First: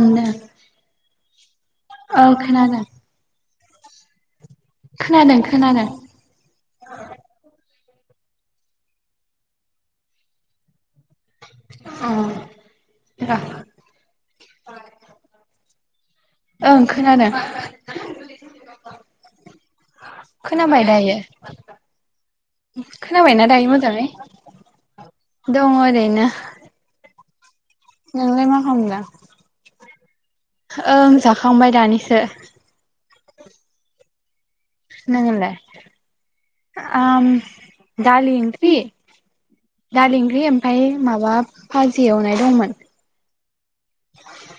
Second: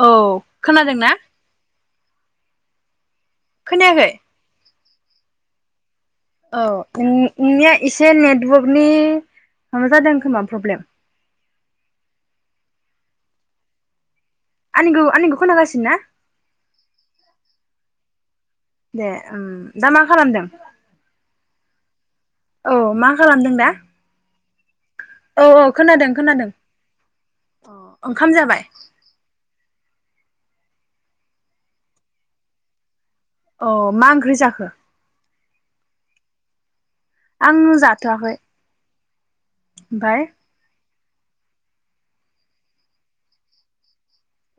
औ खोनादोंना खोनायाखै खोनादों खोनादों औ नोंनिया एसे नेटवर्कनि माबा जादों खोमा प्रब्लेम [unintelligible] आंनिगौ आंनिखौ खोनागासिनो ना ओं खोनादों दे उम दामा खोनाबाय दायो औ मा खोनाबायना खालामदों दा? दायो मोजाङै औ औ दङ खोनादों ओरैनो खोनादों। अ ओंखाम नोंलाय मा जाबाय? खालामदों ओं जाखांबाय दानिसो अ मा ओंख्रि जाखो [unintelligible] ओम आं जाथ'वाखै दालि इंख्रि दालि ओमफाय इंख्रि आमफाय माबा फाजि एवनाय दंमोन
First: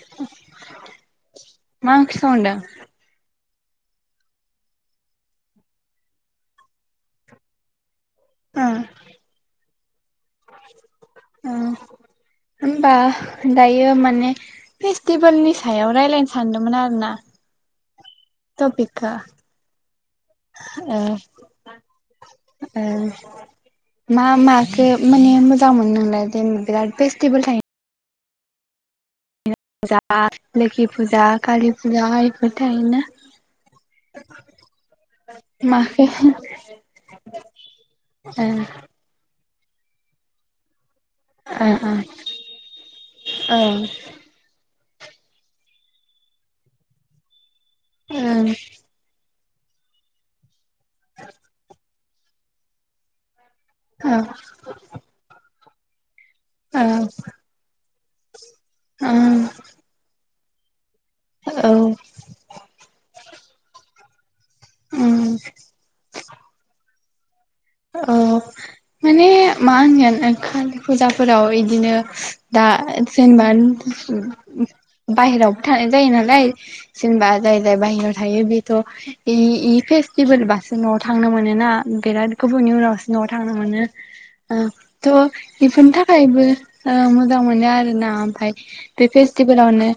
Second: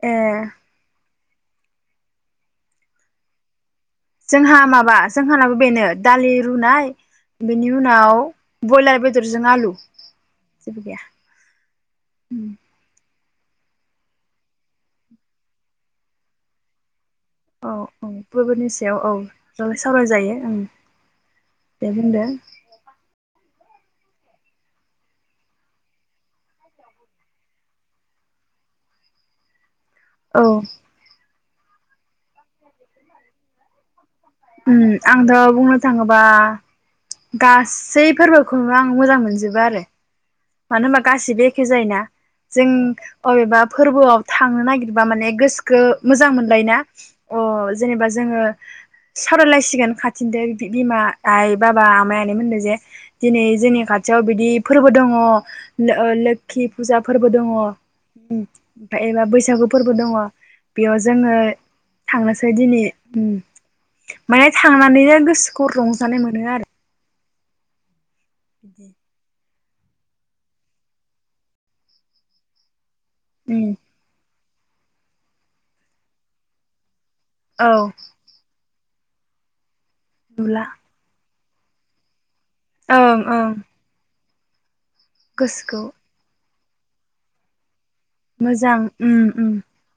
ए। मा‌ ओंख्रि संदों? जोंहा माबा जोंहानाबो बेनो दालि रुनाय बेनि उनाव। ब्रयलार बेदरजों आलु। जेबो गैया। उम होनबा। दायो माने फेस्टिभेलनि सायाव रायलायनो सानदोंमोन आरो ना। औ औ फोरबोनि सायाव टपिकखौ औ जा सावरायजायो ओं ओ दे बुंदो। ओ मा माखो माने मोजां मोनो नोंलाय जेनबा बिराद फेस्टिभेल थायो। फुजा औ लोखि फुजा [unintelligible] उम आंथ' बुंनो माखो थाङोबा गासै ओ फोरबोखौनो आं मोजां मोनजोबो बारो मानो होबा गासिबो एखे जायोना जों अबेबा फोरबोआव थांनो नागिर। बा माने गोसोखो मोजां मोनलायना अ। जेनेबा जोंओ। सावरायलायसिगोन खाथिदो। बिमा आइ बाबा आमाय। जे दिनै। जोंनि खाथियाव ओ बिदि फोरबो दङ। ओ लोगो। ल खि ओ औ ओं औ फुजा फोरबो दङ ओमफ्राय एबा बैसागु फोरबो दङ [unintelligible] बेयाव जोङो ओं औ थांनोसै दिनै। माने थांनानैनो उम गोसोखौ रंजानाय मोनो आरो। अ बिदि माने मा होनो। कालि फुजाफोराव बिदिनो दा। सेनबान् उम [unintelligible] बाहेरावबो थानाय जायो नालाय। जेनबा जाय औ जाय बाहेरायाव थायो बि। त' [unintelligible] नुला फेस्टिभेलबासो नआव थांनो मोनो। ाना बिराद [unintelligible] गुबुननि उनावसो ओं न'आव ओं थांनो मोनो। ओं। थ' गोसोखौ बेफोरनि थाखायबो। मोजां मोनो आरो। ना ओमफ्राय मोजां बे उम उम फेस्टिभेलावनो।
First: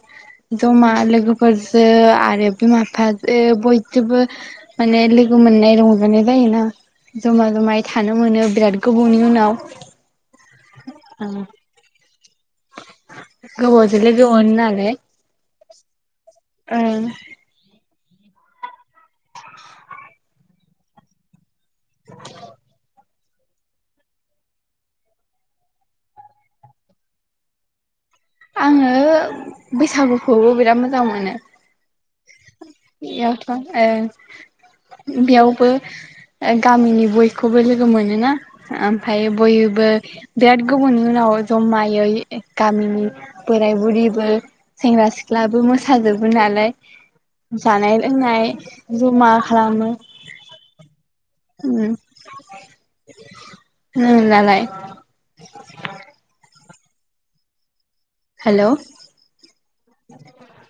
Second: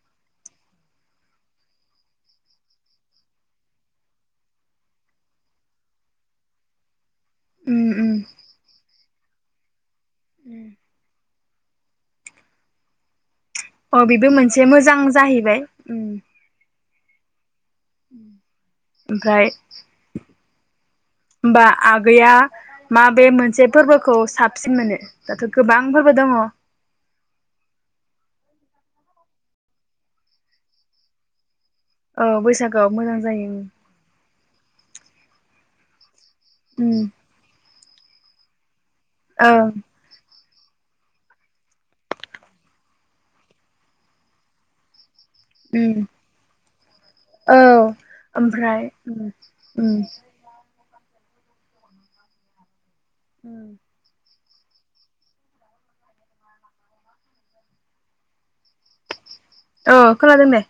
जमा लोगोफोरजों आरो बिमा बिफाजों बयजोंबो माने लोगो मोननाय रंजानाय जायोना। जमा जमायै उम उम थानो मोनो बिराद। गोबावनि उनाव। उम। उम। अ बेबो मोनो मोनसे नालाय मोजां जाहैबाय। ओं। उ [unintelligible] ओमफ्राय। होमबा आगैया मा बे मोनसे फोरबोखौ साबसिन मोनो दाथ' गोबां फोरबो दङ आङो बैसागुखौबो बिराद मोजां मोनो औ बैसागोआव मोजां बेयावथ' जायो ओं बेयावबो उम गामिनि बयखौबो ल गोमोनो ना ओमफ्राय ओं बयबो बिराद गुबुननि उनाव जमायै गामिनि बोराय बुरिबो सेंग्रा सिख्ला लाबो उम मोसाजोबो नालाय औ जानाय लोंनाय ओमफ्राय उम जमा खालामो उम उ लाय [inaudible] [inaudible] हेल' औ खोनादों दे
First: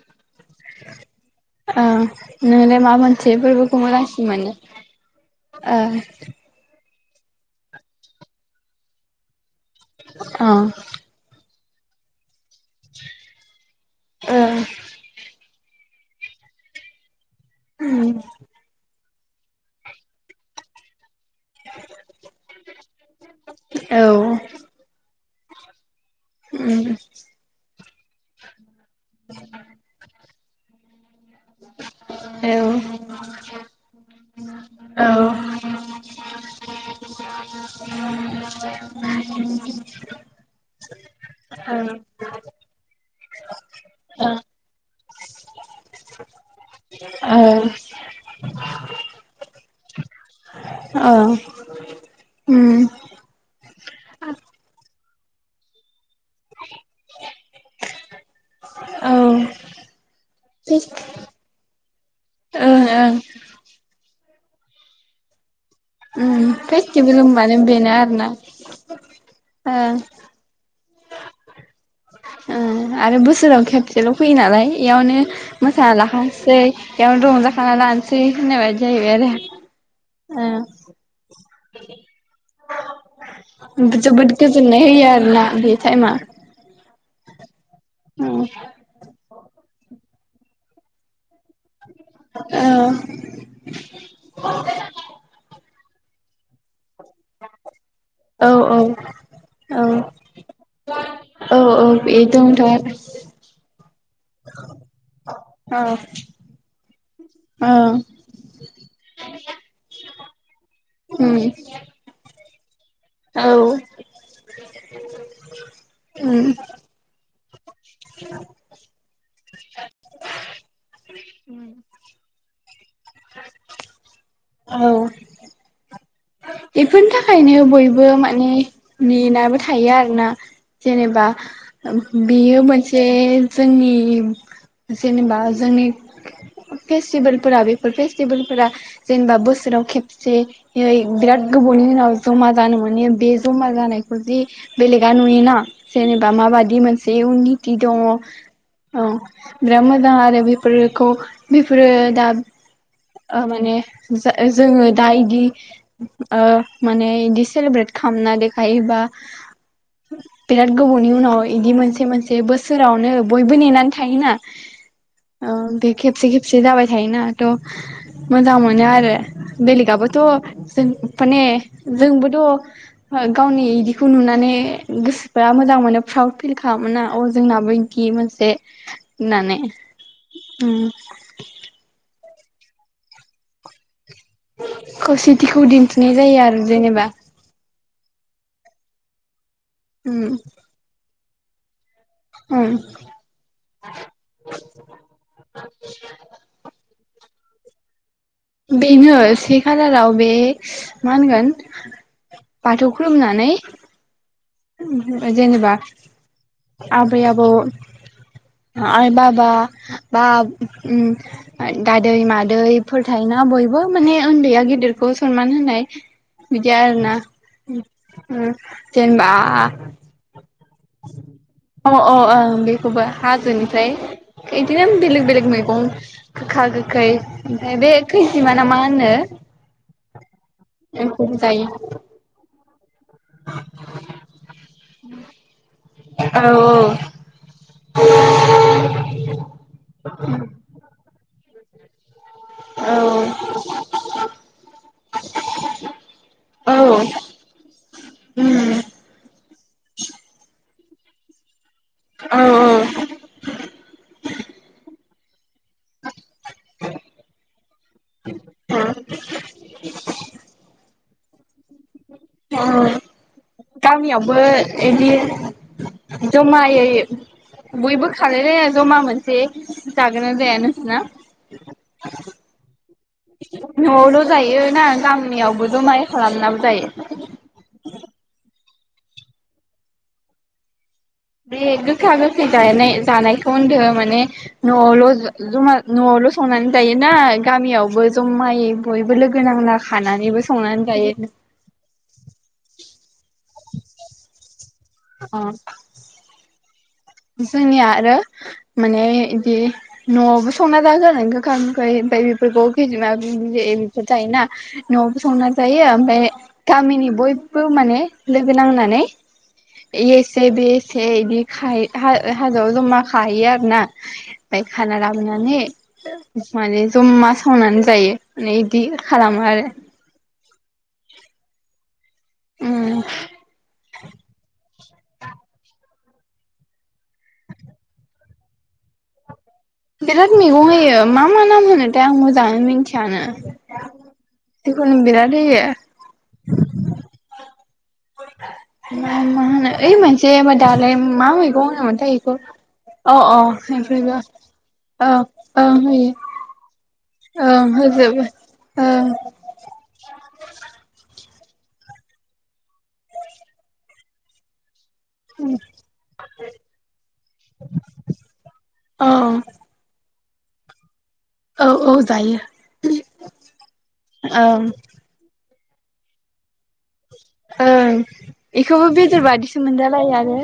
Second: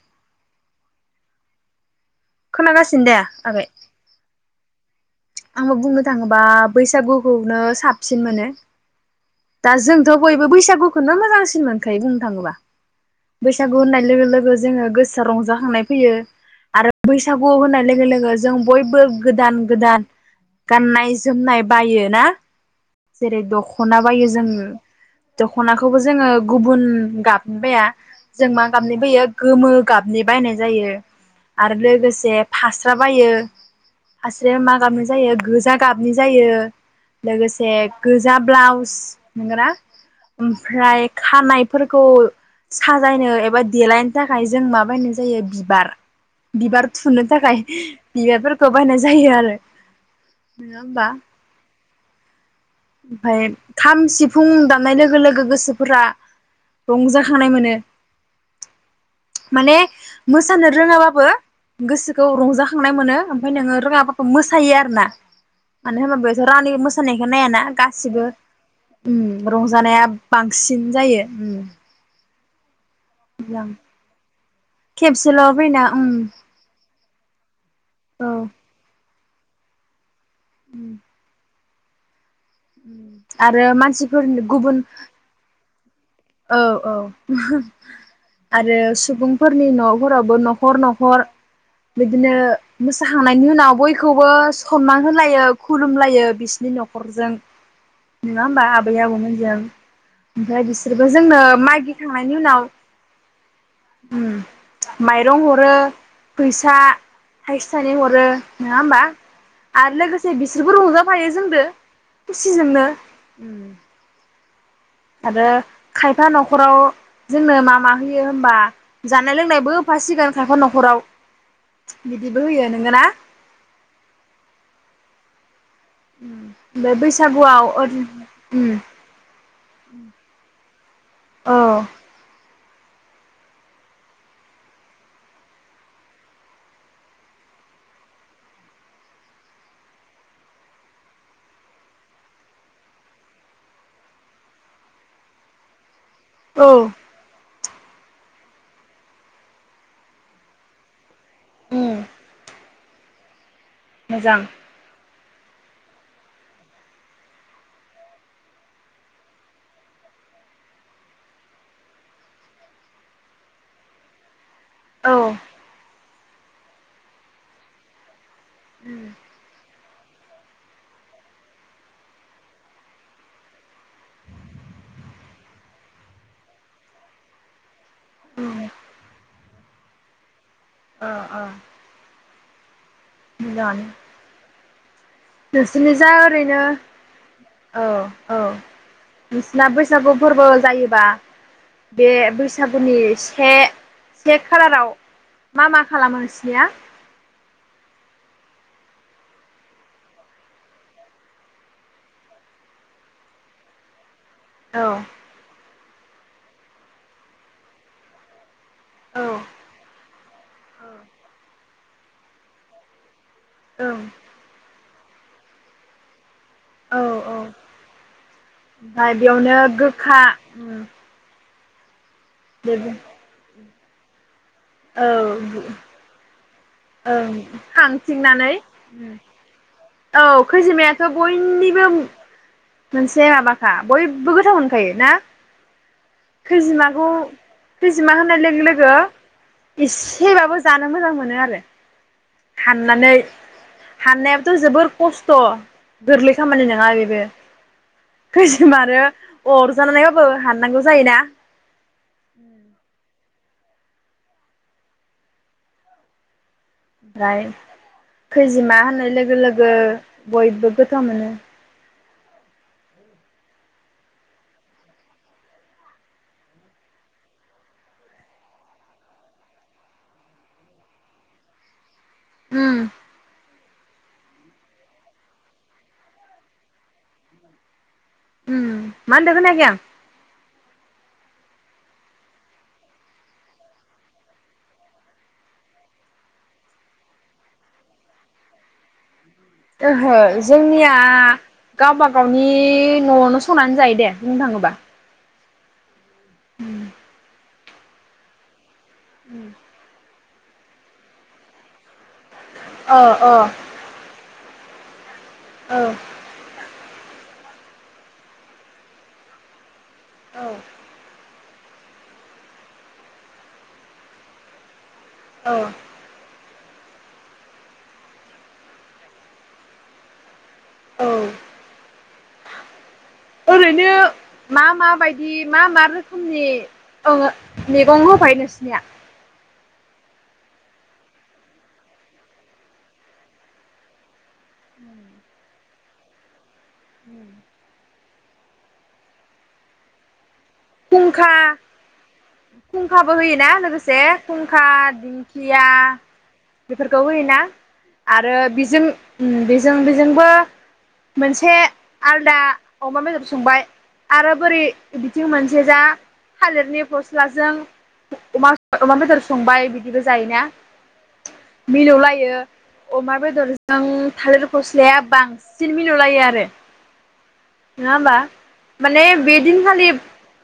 अ नोंलाय मा खोनागासिनो मोनसे फोरबोखौ मोजांसिन मोनो आङो बुंनो थाङोबा बैसागुखौनो साबसिन मोनो दा जोंथ' ख बुंनो थाङोबा बैसागु होननाय लोगो- लोगो जोङो गोसोआ रंजा खांनाय फैयो। बैसागु होनाय लोगो -लोगो जों बयबो गोदान- गोदान गाननाय जोमनाय बायो ना। ओ अ बायो औ जोङो। दख'नाखौ खौबो जोङो गुबुन गाबनि बाया, जों मा गाबनि बायो गोमो गाबनि बानायनाय जायो। आरो लोगोसे औ फास्रा बायो फास्राया मा गाबनाय जायो गोजा गाबनाय जायो लोगोसे गोजा ब्लाउस नंगोना। ओमफ्राय खानायफोरखौ साजायनो एबा देलायनो थाखाय जों मा बायनाय जायो बिबार, बिबार थुनो थाखाय बिबार फोरखौ बानायनाय जायोआरो। नोङा होमबा? औ ओमफ्राय खाम सिफुं दामनाय लोगो-लोगो गोसोफोरा रंजाखांनाय मोनो। औ माने मोसानो औ रोङाबाबो गोसोखौ ओं रंजाखांनाय मोनो। ओं ओमफ्राय नोङो रोङाबा मोसायो आरो ना। मानो होनबा बेथ' उम रावनि फेस्टिभेल मोसानायखौ होनबानो नायाना बेनो गासिबो आरोना ओं रंजानाया बांसिन जायो उम। ओं। आरो बोसोराव खेबसेल फैयो नालाय इयावनो खेबसेल' फैना उम मोसानालाखानोसै। बेयावनो रंजाखाना लानोसै। औ उम होननाय बायदि जायो आरो। उम। आरो [inaudible] बे जोबोद मानसिफोरनो गोजोननाय गुबुन होयो आरोना बे टाइमा औ- औ। [unintelligible] आरो सुबुं फोरनि नफोरावबो नखर-नखर बिदिनो औ मोसाखांनायनि उनाव बयखौबो सनमान होलायो। खुलुमलायो बिसिनि नखरजों। नङा औ होमबा औ आबै आबौमोन जों। औ ओमफ्राय बिसि बिसोरबो जोंनो औ औ मागि खांनायनि बेनोथ' उनाव माइरं हरो औ फैसा औ थाइसे थाइनै हरो। नङा होमबा आरो लोगोसे बिसोरबो रंजा उम खुसिजोंनो औ उम [inaudible] आरो खायफा उम नखराव जोंनो मा मा होयो होमबा जानाय लोंनायबो होफासिगोन खायफा नखराव बिदिबो होयो नोंगो ना? उम बिनि थाखायनो बयबो माने नेेनाबो थायो आरोना जेनेबा बेयो मोन- से जोंनि जेनेबा जोंनि फेस्टिभेल फोरा बेफोर फेस्टिभेल फोरा जेनेबा बोसोराव खेबसे बिराद गोबावनि औ जमा जानो मोनो बे जमा जानायखौ जि बेलेगा नुयोना जेनेबा औ माबायदि मोनसे उननि बिदि दङ औ बिराद मोजां आरो बेफोरखौ बेफोरो दा ओ माने जा मोजां जोङो दा इदि ओ माने इदि सेलेब्रेट खालामना देखायोबा बिराद गोबावनि उनाव इदि मोनसे-मोनसे बोसोरावनो बयबो नेनानै थायोना औ बे खेबसे-खेबसे जाबाय थायोना थ' मोजां मोनो आरो बेलेगआबोथ' जों फाने जोंबोथ' गावनि इदिखौ नुनानै गोसोफ्रा मोजां मोनो, प्राउद फिल खालामोना अ जोंनाबो बिदि मोनसे होननानै उम ओं ओं मोजाङानो खौसेथिखौ नोंसोरनि जा दिन्थिनाय जायो ओरैनो आरो जेनेबा औ औ नोंसिना बैसागु उम फोरबो जायोबा बे उम बैसागुनि से, से खालाराव मा-मा खालामो नोंसिनिया? बेनो से खालाराव बे मा होनगोन बाथौ खलुमनानै औ [inaudible] जेनेबा आबै-आबौ बा औ ओं आइ-बाबा बा उम आ दादै-मादैफोर थायोना बयबो माने उन्दैया गिदिरखौ बखौ सनमान होनाय बिदि औ आरोना उम उम जेनबा नो गोखा ओम अ अ ओं बेखौबो हाजोनि फ्राय इदिनो औ बेलेग-बेलेग मैगं गोखा गो खै ओं ओमफ्राय बे खांथिंनानै खैजिमाना मा होनो औ खैजिमायाथ' एम्फौबो जायो बयनिबो मोनसे माबाखा बयबो गोथाव मोनखायो ना औ खैजिमाखौ खैजिमा होननाय लोगो-लोगो इसेबाबो जानो मोजां मो नो आरो। औ हाननानै हाननायाबोथ' जोबोर खस्थ' गोरलै खामानि औ नङा बेबो उम खैजेमा आरो अरजानानैबाबो हान ननांगौ जायोना औ औ ओमफ्राय खैजिमा होननाय लोगो लोगो बयबो गो थाव मोनो अ गामियावबो इदि जमायै बयबो खालायलायना जमा मोनसे जागोन ना जाया नोंसोना अम न'आवल' जायो ना गामियावबो जमायै खालामनाबो जायो। उम मा होनदो खोनायाखै आं बे गोखा गोखै जानाय-जानायखौ होनदो माने न'आवल' जमा न'आवल' संनानै जायोना गामियावबो जमायै बयबो लो ओहो जोंनिया गावबा गावनि न'आवनो संनानै जायो दे बुंनो थाङोबा अ अम जोंनिया आरो माने इदि न'आवबो संना जागोन गोखा गोखै ओमफाय दंफाङाव अ खैजिमा अ बि-बिदै एमफौ थायोना [unintelligible] संना औ जायो ओमफ्राय गामिनि बयबो माने लोगो नांनानै इयो एसे औ बियो एसे इदि खायो हा-हाजोआव जमा खाहैयो आरो ना ओमफाय खाना औ लाबोनानै माने जमा सावनानै जायो माने बिदि खालामो आरो औ उम ओरैनो मा-माबायदि मा मा रोखो- खोमनि ओ मैगं होफायो नोंसिनिया बिराद मैगं होयो मा मा नाम होनो थाय आं मोजाङै मिन्थियानो। जिखुनु बिराद होयो। उम मा मा होनो ओइ मोन- खुंखा बेखौ अ अ खुंखाबो होयोना लोगोसे ओमफ्रायबो खुंखा, ओं दिंखिया ओं होयो बेफोरखौ होयोना ओं होजोबो आरो बेजों उम बेजों बेजोंबो मोनसे आलदा अमा बेदर संबाय आरो बोरै बिदि जेजा थालिरनि फस्लाजों अमा अमा बेदर ओं संबाय बिदि जायोना औ औ मिलौलायो जायो अमा बेदरजों थालिर ओं फस्लाया बां सिन मिलौ लायो आरो नङा ओं होमबा बेखौबो माने बेदर बे बाददिसो दिनखालि मोनजालालाङो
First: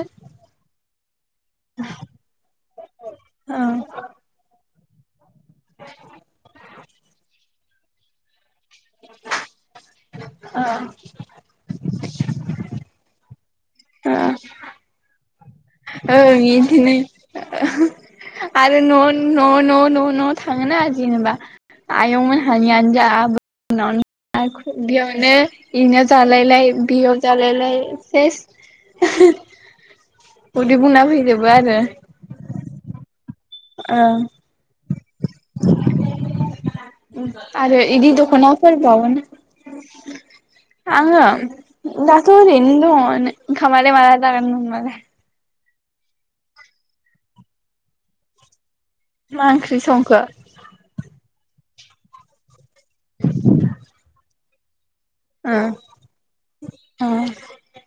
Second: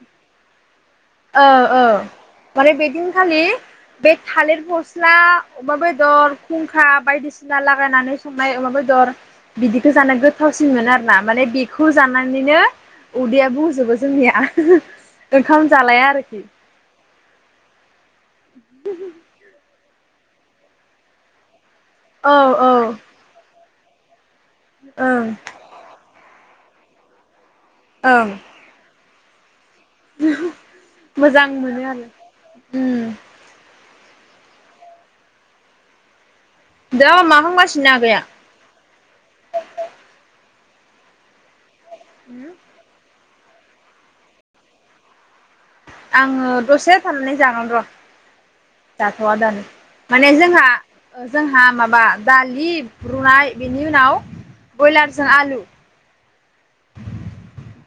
औ औ माने बेदिनखालि ओं बे थालिर फस ला अमा बेदर था बायदिसिना लागायनानै सं लाय अमा बेदर बिदिखौ जाना गोथावसिन ओं मोनो आरोना माने बेखौ जानानैनो उदैया जोबो जोंनिया बेखां ओं बिदिनो आरो न' न' न' न' न'आव थाङोना जेनेबा औ आयंमोन हानि आनोजा न'नि आरो [unintelligible] ओं बुलायलायो बियो जालायलाय बे ओं सेस [unintelligible] उदै बुंना मोजां फैजोबो आरो। मोनो उम ओं। दा मा आरो खालामगासिनो इदि आगैया दख'फोर बावाना आङो? दाथ' ओरैनो दंङ। ओंखामालाय माला जागोन नोंङालाय? आङो दसे थानानै जागोन र'। जाथ' आ मा दानो ओंख्रि संखो माने जोंहा जोंहा मा बा दालि रुनाय बेनि उनाव ब्रयलारजों आलु। ओ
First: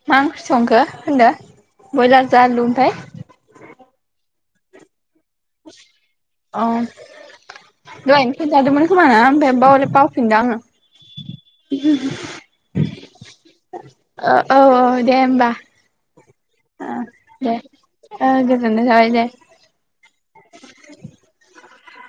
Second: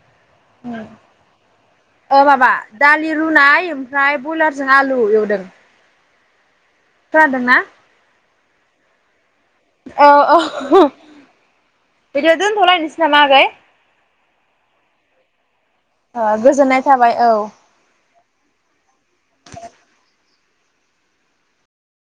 ओ मा ओंख्रि संखो होनदो ओ बयलारजों माबा आलु ओमफ्राय दालि रुनाय ओमफ्राय ब्रयलार जा आलु। [unintelligible] खोनादोंना? [unintelligible] जादोंमोन खोमा [unintelligible] बावलै औ बावफिनदो औ आङो औ बिदियाव दोनथ'लायनोसै नामा आगै? औ दे होमबा। ओ गोजोननाय ओ थाबाय औ। दे ओ गोजोननाय थाबाय दे। [unintelligible]